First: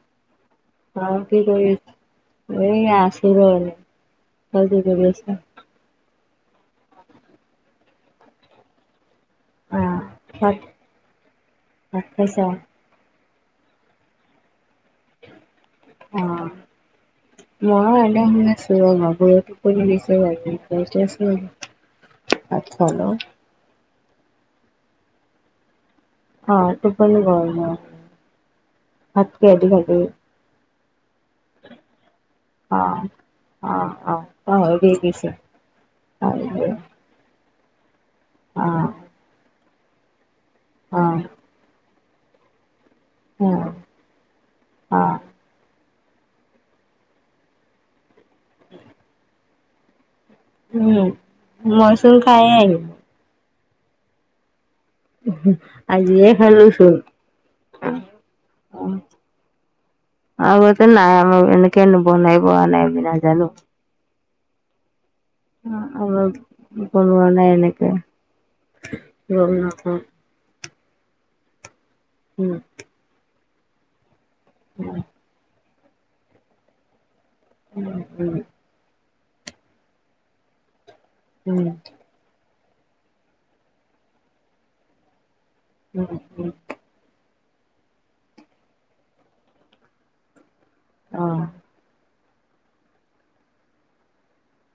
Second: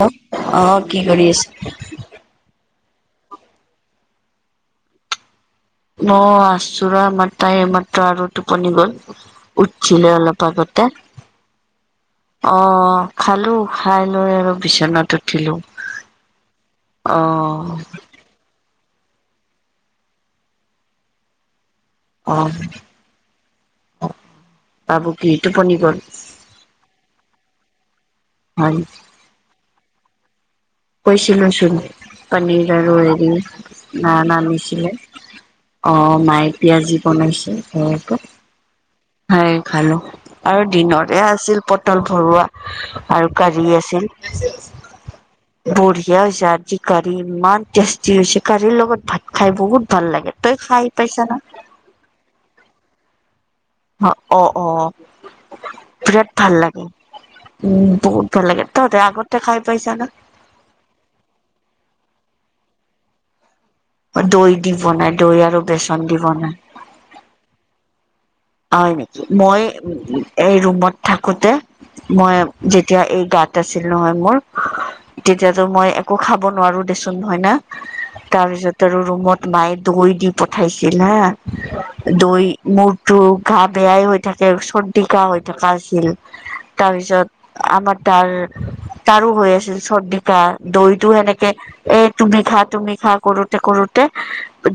[unintelligible] অ, অ, কি কৰি, এই আছো এনে, তোমালোকে কি কৰি আছা? অহ, আচোৰ আমাৰ তাই এইমাত্ৰ আৰু টোপনি গ'ল। অ', উঠছিলে অলপ ভাত আগতে ভাত খাইছা? অ, খালো খাই লৈ আৰু বিচনাত উঠিলো অ, মই শুই আছো ৰহ [unintelligible] অ', অ', বাবু কি টোপনি গ'ল? অ, টোপনী গল ন। হয়। মাতকেধিকাগ [unintelligible] কৈছিলো চোন পনীৰ আৰু অ', হেৰি অ', না অ', পাহৰি নানিছিলে। গৈছো অ, পাহৰি মাই অ', পিয়াজি বনাইছো ঘৰতে। অ', খাই খালো আৰু দিনতে অ', আছিল পটল ভৰোৱা। আৰু গাড়ী আছিল, বুঢ়িয়ে হৈছে চি কাৰী ইমান টেষ্টি হৈছে, কাৰীৰ লগত ভাত খাই বহুত ভাল লাগে, তই খাই পাইছ নে? মইছোন খায়ে আহিলো। অ', অ', অ', আজি বিৰাট এই ভাল খালা লাগে লৈছো। উম, বহুত ভাল লাগে, তহতে আগতে খাই পাইছা না? আগতে নাই আমাৰ এনেকে নবনাই বোৱা নাই নাজানো। দৈ দি বনাই দৈ আৰু বেচন দি আমাৰ বনাই। বনোৱা নে এনেকে? হয় নেকি? গম মই নাপাওঁ। এই ৰুমত থাকোতে মই উম, যেতিয়া এই গাত আছিল নহয় মোৰ উম। তেতিয়াতো মই একো খাব নোৱাৰো দেচোন হয় না? উম, উম, তাৰ পিছত তৰ ৰুমত মায়ে দৈ দি পঠাইছিল হা। উম, দৈ মূৰটো ঘা বেয়াই হৈ থাকে, চৰ্দি - কাহ হৈ থকা আছিল। উম, উম, তাৰপিছত আমাৰ তাৰ, তাৰো হৈ আছিল চৰ্দি-কাহ। দৈটো অ', উম, উম, উম, অ', এনেকে এ তুমি খা তুমি খা কৰোতে কৰোতে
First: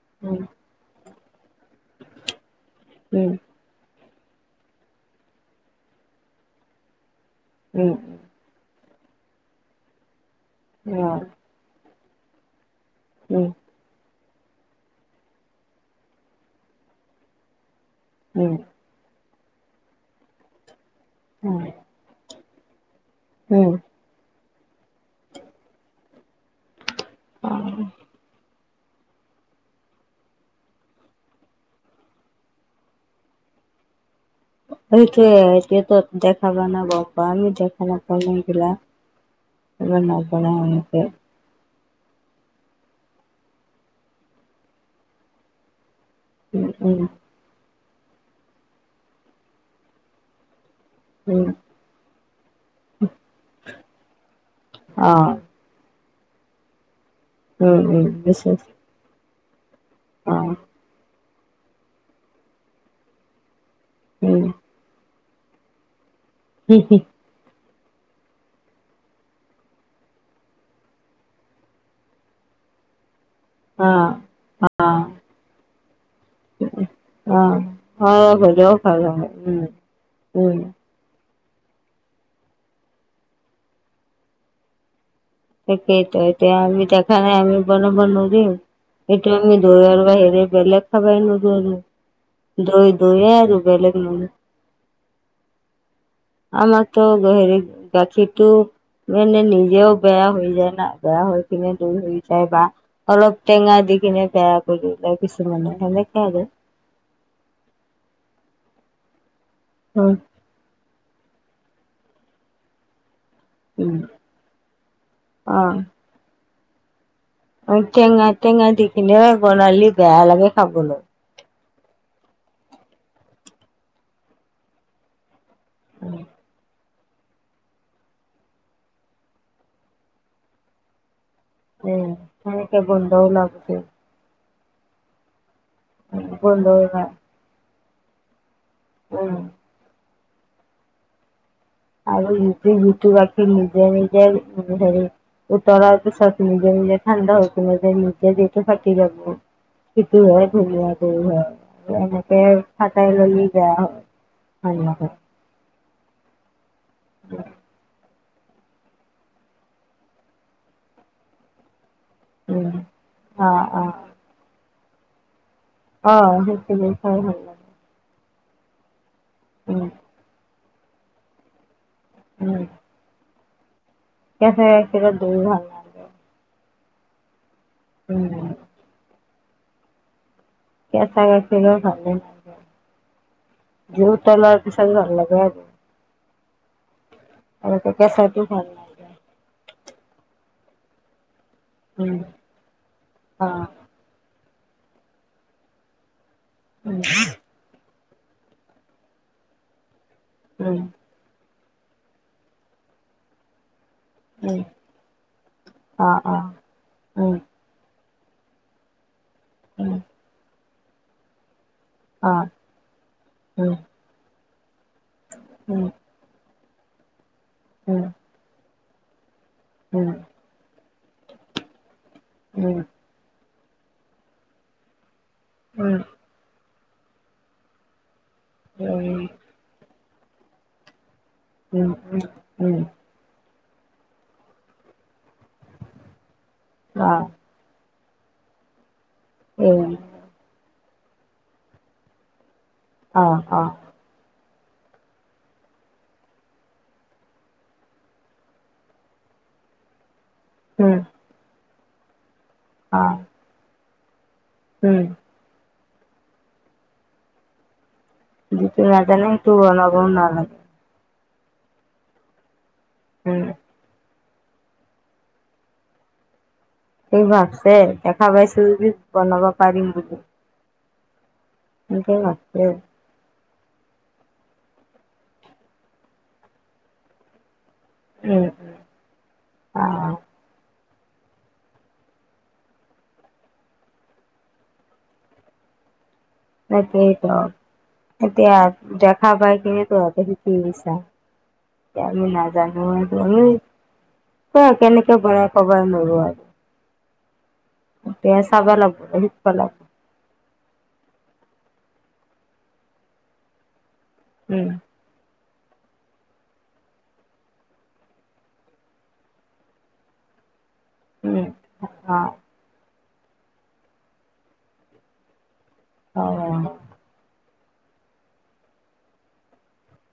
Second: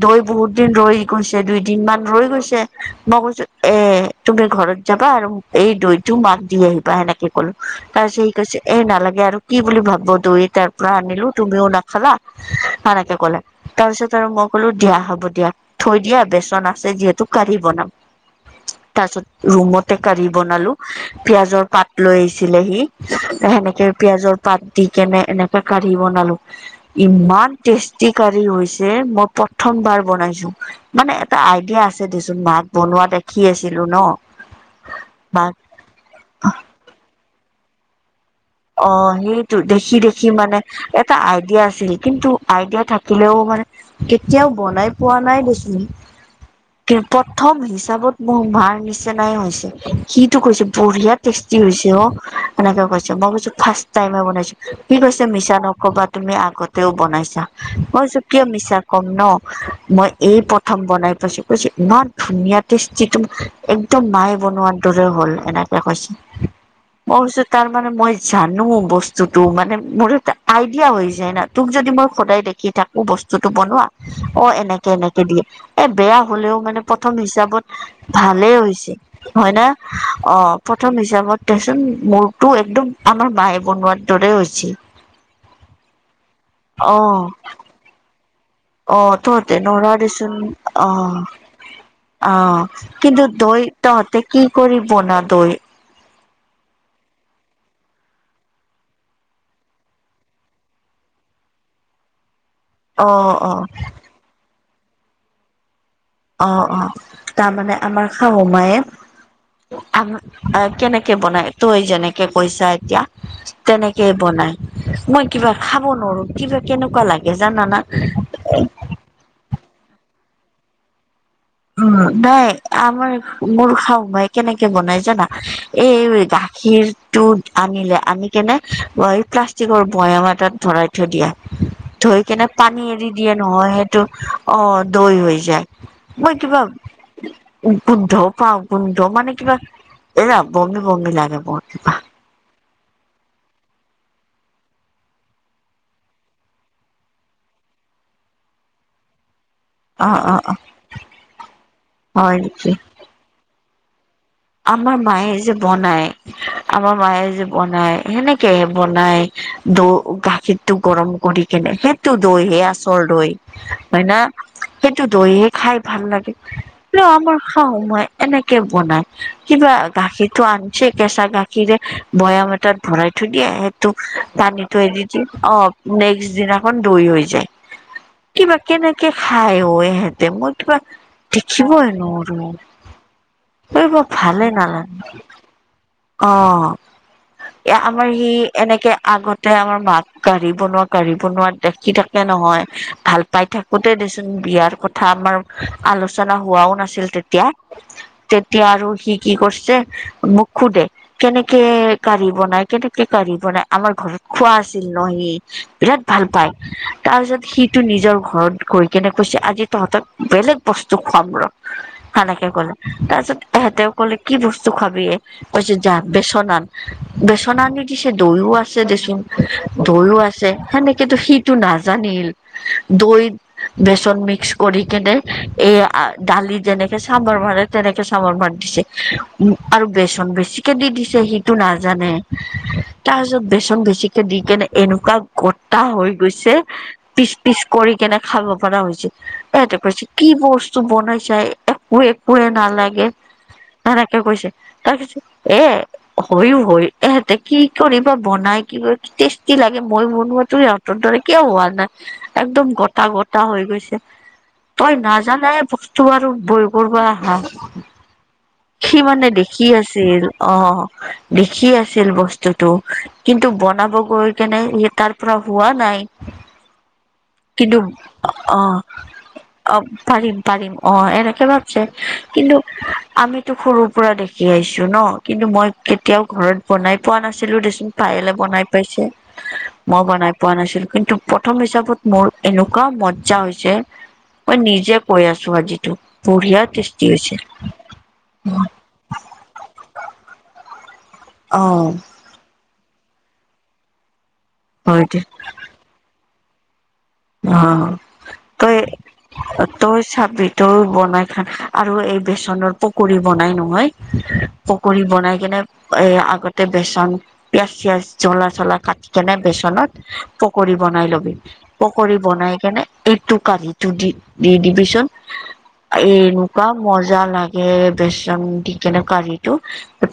দৈ বহুত দিন ৰৈ গৈছে, দুইদিনমান ৰৈ গৈছে। মই উম, কৈছো এ তুমি ঘৰত যাবা আৰু এই দৈটো মাক দি আহিবা সেনেকে কলো, উম, তাৰপিছত সি কৈছে এই নালাগে আৰু কি বুলি ভাবব'? দৈৰ দাব্বা আনিলো তুমিও নাখালা। সানেকে ক'লে। তাৰপিছত আৰু মই ক'লো দিয়া হ'ব দিয়া থৈ দিয়া বেচন আছে যিহেতু কাৰি বনাম। উম। তাৰপিছত ৰুমতে কাৰি বনালো। পিয়াজৰ পাত লৈ আহিছিলে সি। উম। সেনেকে পিয়াজৰ পাত দি কেনে এনেকে কাঢ়ি বনালো। ইমান টেষ্টি কাঢ়ি হৈছে মই প্ৰথমবাৰ বনাইছো। মানে এটা আইডিয়া আছে দেচোন মাক বনোৱা দেখি আছিলো ন। সেইটোৱেই মাক এতিয়া তই দেখা কাৰণে গম পা। আমি দেখা নাপাও না সেইবিলাক। অ সেইটো, দেখি দেখি মানে এনেকে এটা আইডিয়া আছিল কিন্তু আইডিয়া থাকিলেও মানে কেতিয়াও বনাই পোৱা নাই দেচোন। উম, উম, কেপত প্ৰথম হিচাপত মোৰ মাৰ নিচিনাই হৈছে। সিটো কৈছে বঢ়িয়া উম, টেষ্টি হৈছে অ এনেকে কৈছে। মই কৈছো ফাৰ্ষ্ট টাইমে বনাইছো। সি কৈছে মে অ'। মিছা নকবা তুমি আগতেও বনাইছা। উম, মই উম, কৈছো কিয় বিশ্বাস মিছা কম ন? মই এই অ', প্ৰথম বনাই পাইছো, কৈছে ইমান ধুনীয়া টেষ্টি একদম একদম মায়ে উম। বনোৱা দৰে হ'ল এনেকে কৈছে। উ হু। মই কৈছো তাৰ মানে মই জানো বস্তুটো মানে মোৰ এটা আইডিয়া হৈ যায় না, তোক যদি মই সদায় দেখি থাক মো বস্তুটো অ', বনোৱা অ এনেকে এনেকে দিয়ে। এ বেয়া হ'লেও মানে প্ৰথম অ', হিচাপত সৰহ ভালেই হ'লেও হৈছি ভাল হয় উম। না? অ উম, প্ৰ প্ৰথম হিচাপত দেচোন মোৰটো একদম আমাৰ মায়ে বনোৱাৰ দৰে হৈছিল। সেইটোৱেটো এতিয়া আমি অ দেখা নাই আমি বনাবা নৰিম। অ এইটো তহঁতে আমি নৰা দৈয়ৰ দেচোন বাহিৰে বেলেগ অ খাবই নৰু আৰু। অ দৈ কিন্তু দৈয়ে দৈ আৰু বেলেগ তহঁতে নহয়। কি কৰি বনা দৈ। আমাৰতো হেৰি গাখীৰটো এনে নিজেও বেয়া হৈ যায় না, বেয়া হৈ কিনে দৈ হয় যায় বা অ অলপ অ টেঙা দি কিনে বেয়া কৰো, তাৰপিছত বনাও সেনেকে। আৰু। অ, অ তাৰমানে আমাৰ শাহু মায়ে আম উম, আ কেনেকে বনায়? তই যেনেকে কৈছা এতিয়া উম, তেনেকেই বনায়। মই কিবা খাব নৰো। কিবা কেনেকুৱা লাগ অ টেঙা টেঙা দি কিনে বনালি বেয়া লাগে খাবলৈ। উ নাই আমাৰ মোৰ শাহু মাই কেনেকে বনাই জানা? এ এ গাখীৰ টো আনিলে। আনি কেনে এই প্লাষ্টিকৰ বয়াম এটাত ভৰাই থৈ দিয়ে। থৈ কেনে সেনেকে পানী গোন্ধ এৰি দিয়ে ওলাব নহয় সেইটো অ দৈ হৈ যায়। মই কিবা গোন্ধ ওলাই গোন্ধ পাওঁ, গোন্ধ মানে উম কিবা এই বমি-বমি লাগে কিবা। আৰু নিজ যিটো গাখীৰ নিজৰ-নিজৰ হেৰি উতলাৰ পিছত নিজে-নিজে ঠাণ্ডা হৈ কেনেকে যে নিজে যেতিয়া ফাটি যাব। অ সেইটো অ হয় অ ধুনীয়া দৈ হয় আৰু হয় এনেকে নেকি ফাটাই ললে বেয়া হয়। ভাল আমাৰ নহয় মায়ে যে বনায়, আমাৰ মায়ে যে বনায় সেনেক কে বনায় দ গাখীৰটো গৰম কৰি কেনে। সে সেইটো দৈহে উম আচল দৈ অ' অ' হয় না? সেইটো দৈহে খাই ভাল লাগে। অ' সেইখিনি হলেও খাই ভাল আমাৰ লাগে শাহু মায়ে এনেকে বনায়। কিবা উম গাখীৰটো আনছে কেঁচা গাখীৰে বৈয়াম উম এটাত ভৰাই থৈ দিয়ে। এ কেঁচা পানীটো এৰি গাখীৰত দৈ ভাল দিয়ে নালাগে নেক্স দিনাখন দৈ হৈ যায়। উম, কিবা কেনেকে খাই ইহঁতে মই কিবা কেঁচা গাখীৰৰ দেখিবই ভালে নালাগে নোৱাৰো। এই কিবা ভালেই নালাগে। হয়। [unintelligible] অ, এ এনেকে আমাৰ সি কেঁচাটো ভাল এনেকে নালাগে আগত টেবআমাৰ মাক কাঢ়ি বনোৱা কাঢ়ি বনোৱা দেখি উম থাকে নহয় ভাল পাই অ থাকো তে দেচোন বিয়াৰ কথা আমাৰ আলোচনা হোৱাও উম নাছিল তেতিয়া। তেতিয়া আৰু সি কি কৰিছে মোক উম শুধে? কেনেকে কাঢ়ী বনাই, কেনেকে কাঢ়ী বনাই আমাৰ ঘৰত খোৱা উম আছিল ন সি বিৰাট অ ভাল অ পায়। উম তাৰপিছত সিটো নিজৰ ঘৰত গৈ কেনেকে কৈছে আজি উম তহঁতক বেলেগ বস্তু খুৱাম ৰহ। অ উম সেনেকে কলে তাৰপিছত হেঁতেও কলে কি বস্তু খাবি কৈছে উম উম উম উম যা বেচন আন। বেচন আনি দিছে দৈও আছে দেচোন, দৈও উম আছে সেনেকেতো সি টো নাজানিল। উম, দৈ বেচন মিক্স কৰি কেনে এই দালি যেনেকে চাম্বাৰ মাৰে তেনেকে চাম্বাৰ মাৰ দিছে উ আৰু বেচন বেছিকে দি দিছে সিটো নাজানে। উম তাৰিছত বেচন বেছিকে দি কেনে এনেকুৱা গটা হৈ গৈছে অ পি পিচ কৰি কেনে খাব পৰা হৈছে এ এই তপই চিশ কি বস্তু বনাইছাই একো-একোৱে নালাগে অ অ সেনেকে কৈছে। তাৰপিচত এ হয়ও হয় এহেতে কি কৰিবা বনাই কি কৰি টেষ্টি লাগে মই বনোৱা তোৰ উম ইহতৰ দৰে কিয় হোৱা নাই একদম অ গটা-গটা হৈ গৈছে। তই উম নাজানাই বস্তু আৰু বইল কৰবা আহা। যিটো সি মানে নাজানে সেইটো দেখি বনাব আছিল নালাগে অ', দেখি আছিল, বস্তুটো উম কিন্তু বনাব গৈ কেনে সি তাৰ পৰা হোৱা নাই। ঠিক ভাবছে কিন্তু দেখা অহ, পাইছো যদি বনাব অহ, পাৰিম বুলি পাৰিম। পাৰিম অ' এনেকে ভাবছে কিন্তু আমিতো সৰুৰ পৰা দেখি আহিছো ন কিন্তু মই কেতিয়াও ঘৰত বনাই পোৱা নাছিলো দেচোন। পাযয়েলে বনাই পাইছে। মই বনাই পোৱা নাছিলো কিন্তু প্ৰথম হিচাপত মোৰ এনেকুৱা মজ্জা হৈছে। মই নিজে কৈ আছো আজিতো বঢ়িয়া টেষ্টি তাকেইতো হৈছে। এতিয়া দেখা পায় কিনি তহতে শিকি গৈছা। অ', এতিয়া আমি নাজানো আৰু আমি ক হয় দে কেনেকে বনাই কব নোৱাৰো আৰু। অহ, এতিয়া চাব লাগব শিকিব লাগব তই-তই চাবিত টো বনাই খান আৰু এই বেচনৰ পকৰি বনাই নহয়। উম পকৰি বনাই কিনে এ আগতে বেচন পিয়াজ চিয়াজ জলা চলা কাটি কেনে বেচনত, পকৰী বনাই ল'বি উম পকৰী অ বনাই কিনে। এইটো কঢ়িটো দি দি দিবিচোন অ এনেকুৱা মজা লাগে। বেচন দিকিনে কাৰিটো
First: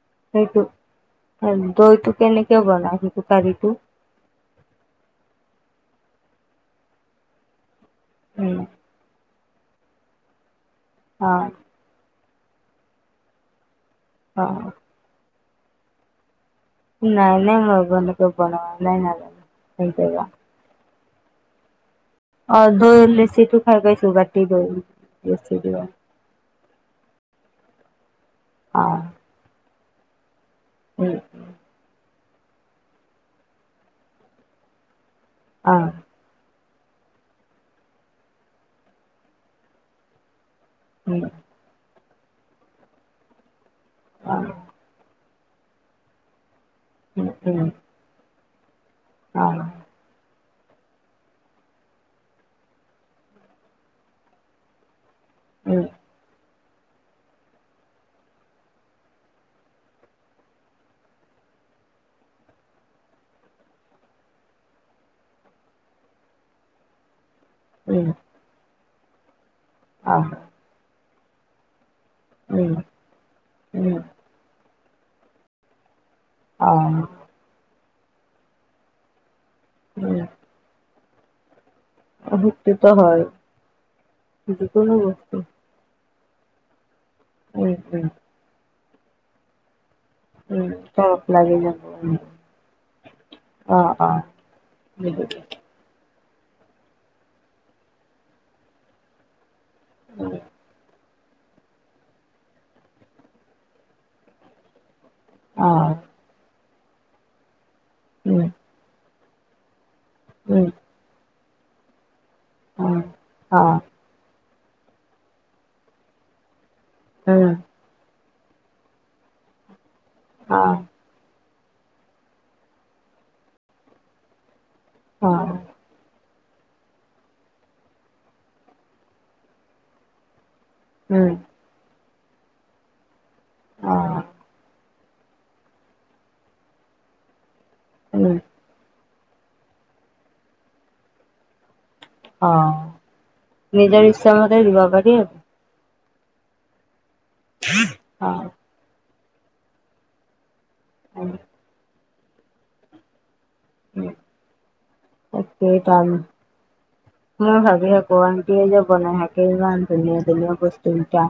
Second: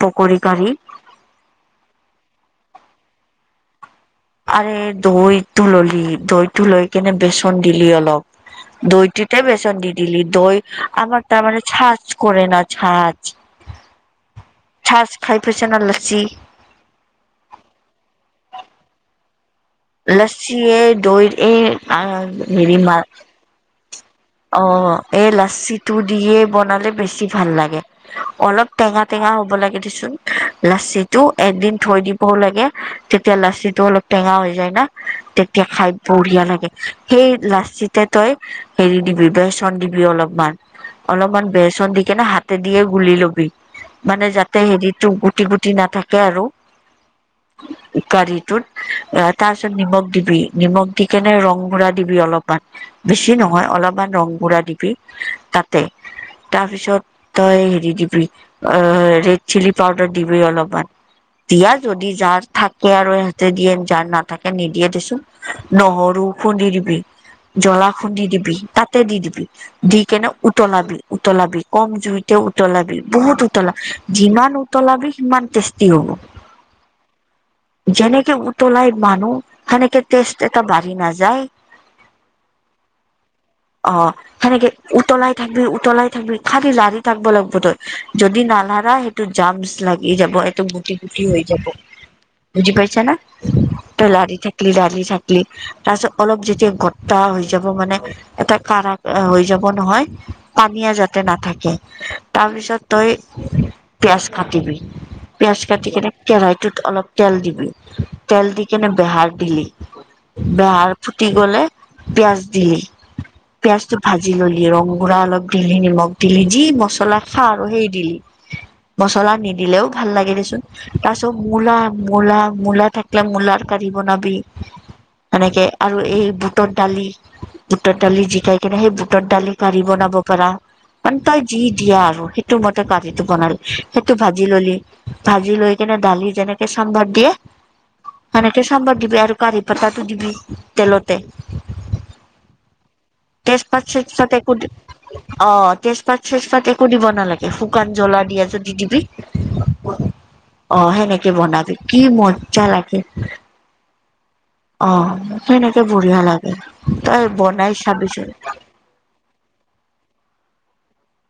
পকৰী সেইটো কাঢ়ি। দৈটো কেনেকে বনাই সেইটোকাৰিটো? আৰে দৈটো ললি দৈটো লৈ কেনে বেচন দিলি অলপ উম, দৈ তুতে বেচন দি দিলি দৈ আমাৰ অ তাৰমানে চাছ। কৰে না চাছ, অ, চাছ খাই পাইছানা লাচি। নাই নাই মই নক বনোৱা নাই ন সেইজেগা, চিয়ে দৈ এই আ, অ দৈ লিছি টো খাই পাইছোঁ গা অ এ লছিটো। দিয়ে বনালে বেছি ভাল লাগে অলপ টেঙা টেঙা হ'ব লাগে দেচোন। লাছিটো, সুস্থিত এদিন থৈ দিবও লাগে তেতিয়া লাচি টো অলপ টেঙা হৈ যায় না তেতিয়া খাইড, বঢ়িয়া লাগে সেই লাচিতে তই হেৰি দিবি বেচন দিবি অলপমান। অলপমান বেচন দিকেনে হাতে দিয়ে গুলি লবি। মানে যাতে হেৰিতটো গুটি গুটি নাথাকে আৰু উম উম, কাৰি টোত আ তাৰ পিছত নিমখ দিবি। নিমখ দি কেনে ৰং গুড়া দিবি অলপমান বেছি নহয় অলপমান ৰং গুড়া দিবি। পি তাতে। তাৰপিছত তই হেৰি দিবি অ ৰেড চিলি পাউদাৰ দিবি অলপমান। দিয়া যদি যাৰ থাকে আৰু ইহঁতে দিয়ে যাৰ নাথাকে নিদিয়ে দেচোন। নহৰু খুন্দি দিবি। জলা খুন্দি দিবি তাতে দি দিবি দি কেনে উতলাবি উতলাবি কম জুইত। তে উতলাবি বহুত উতলাব যিমান উতলাবি সিমান টেষ্টি হ'ব। অ যেনেকে উতলাই মানুহ সেনেকে তেজ এটা বাঢ়ি নাযায়। অ সেইটো হয়। অ সেনেকে যিকোনো উতলাই বস্তু থাকি উতলাই থাকি খালি লাৰি, থাকিব লাগিব উম তই উম যদি নালাৰা সেইটো জামচ লা ই যাব এটো উম গুটি গুটি তৰপ হৈ লাগি যাব। উম বুজি পইচা না অ তই অ লাৰি থাকলি লাৰি বুজিছো। থাকিলি। তাৰপিছত অলপ যেতিয়া গটা হৈ যাব মানে এটা কাৰাহা, অ হৈ যাব নহয় উম পানী নাথাকে তাৰপিছত তই পিয়াজ কাটিবি। পিয়াজ অ কাটি কেনে কেৰাহিটোত অলপ, তেল দিবি উম তেল দি কেনে বেহাৰ দিলি উম বেহাৰ, ফুটি গ'লে পিঁয়াজ দিলি। অ অ পিয়াজতো ভাজি ললি ৰং গুড়া অলপ দিলি নিমখ দিলি যি ম, মচলা খা উম আৰু সেই দিলি মচলা নিদিলেও ভাল লাগে দেচোন। অ অ তাৰপিছত মূলা মূলা মূলা থাকিলে মূলাৰ কাঢ়ি বনাবি। এনেকে আৰু এই বুটৰ দালি। বুটৰ দালি জিকাই কিনে সেই বুটৰ দালি কাঢ়ি বনাব পাৰা মানে উম তই যি দিয়া আৰু সেইটো মতে ভাজিটো বনালি অ সেইটো ভাজি ললি। ভাজি লৈ কেনে দালি যেনেকে চাম্ভাৰ দিয়ে উম সেনেকে চাম্বাৰ দিবি আৰু কাৰি পতাটো দিবি তেলতে। অ' তেজপাত নিজৰ চেজপাত একো ইচ্ছামতে দি দিব পাৰি আৰু অ' তেজপাত চেজপাত একো দিব নালাগে। শুকান জলা অ দিয়া যদি দিবি অ' উম সেনেকে বনাবি। কি মজা লাগে। [unintelligible] অ তাকেই সেনেকে বঢ়িয়া লাগে তই, এক চাবিচোন আমক যে বনাই থাকে ইমান ধুনীয়া ধুনীয়া বস্তুকেইটা।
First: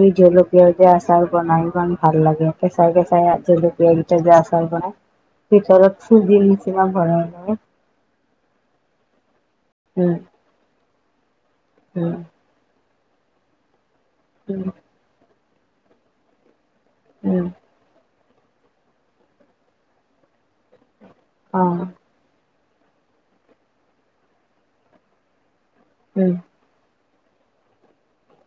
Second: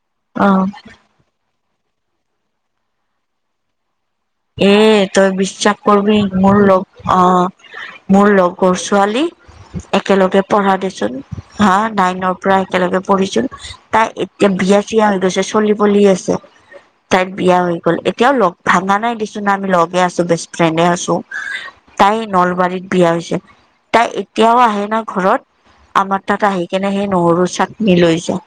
এই অ জলকীয়া যে আচাৰ বনাই ইমান ভাল লাগে কেঁচাই কেঁচাই জলকীয়া কেইটা যে আ। এই তই বিশ্বাস কৰিবি মোৰ নিচিনা লগ ভৰাই লয় অ' মোৰ লগৰ ছোৱালী উম একেলগে পঢ়া দেচোন হা উম নাইনৰ প্ৰায় একেলগে পঢ়িছিল তাই এতিয়া উম বিয়া চিয়া হৈ গৈছে চলি পলি আছে। তাইত উম বিয়া হৈ গ'ল এতিয়াও লগ ভাঙা নাই দেচোন আমি লগে আছোঁ বেষ্ট ফ্ৰেণ্ডে আছোঁ। অ' তাই নলবাৰীত বিয়া হৈছে, তাই এতিয়াও আহে ন' ঘৰত আমাৰ উম তাত আহি [unintelligible] সেই নহৰু চাটনি লৈ যায়।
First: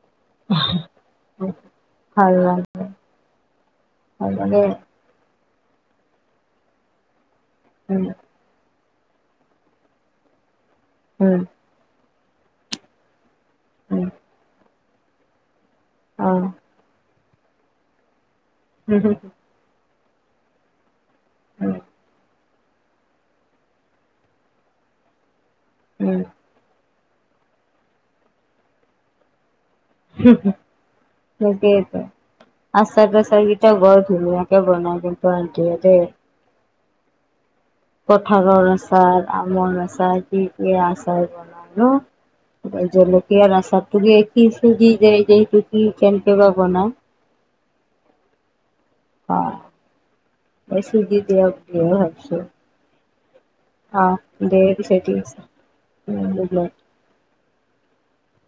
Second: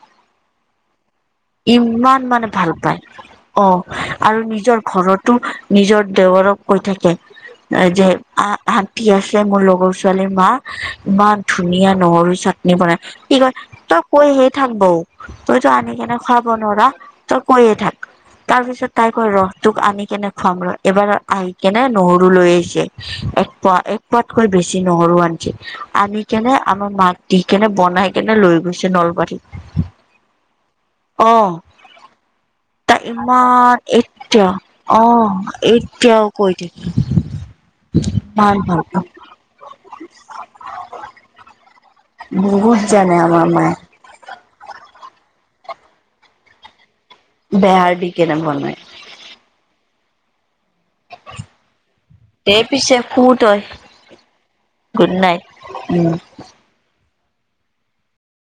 ইমান মানে ভাল পায় অ' ভাল আৰু লাগে নিজৰ ঘৰত টো নিজৰ দেৱৰক কৈ থাকে উম যে অ' আন্টি আছে মোৰ লগৰ ছোৱালীৰ মা উম ইমান ধুনীয়া নহৰু চাটনি বনাই কি কয় তই উম কয় হে থাক বৌ তইতো আনি কেনে অ খুৱাব নোৱাৰ তই কয় হে থাক। তাৰ পিছত তাই কয় উম ৰহ তোক আনি কেনে খুৱাম ৰহ এবাৰ আহি কেনে নহৰু লৈ আহিছে। এক পোৱা এক পোৱাতকৈ বেছি নহৰু আনিছে আনি উম কেনে আমাৰ মাক দি কেনে বনাই কেনে লৈ গৈছে নলবাৰীত। হো-হো, অ' ‌সেইটোৱেটো তাই আচাৰ চাচাৰ ইমান কেইটাও বৰ এতিয়া ধুনীয়াকে বনাই কিন্তু আন্টিয়ে দেই। এতিয়াও অ' কৈ দে কঠালৰ আচাৰ, আমৰ আচাৰ কি কি আচাৰ বনালো। বহুত জানে আমাৰ জলকীয়াৰ মায়ে আচাৰটো কি চুজি দেই যে কি কেনেকে বা বনায়? বেহাৰ দি কেনে বনায়। অ' মই চুজি দিয়া বুলিহে ভাবিছোঁ। দে পিছে শুৱ তই। অ' দে পিছে গুড ঠিক আছে। নাইট উম। [unintelligible]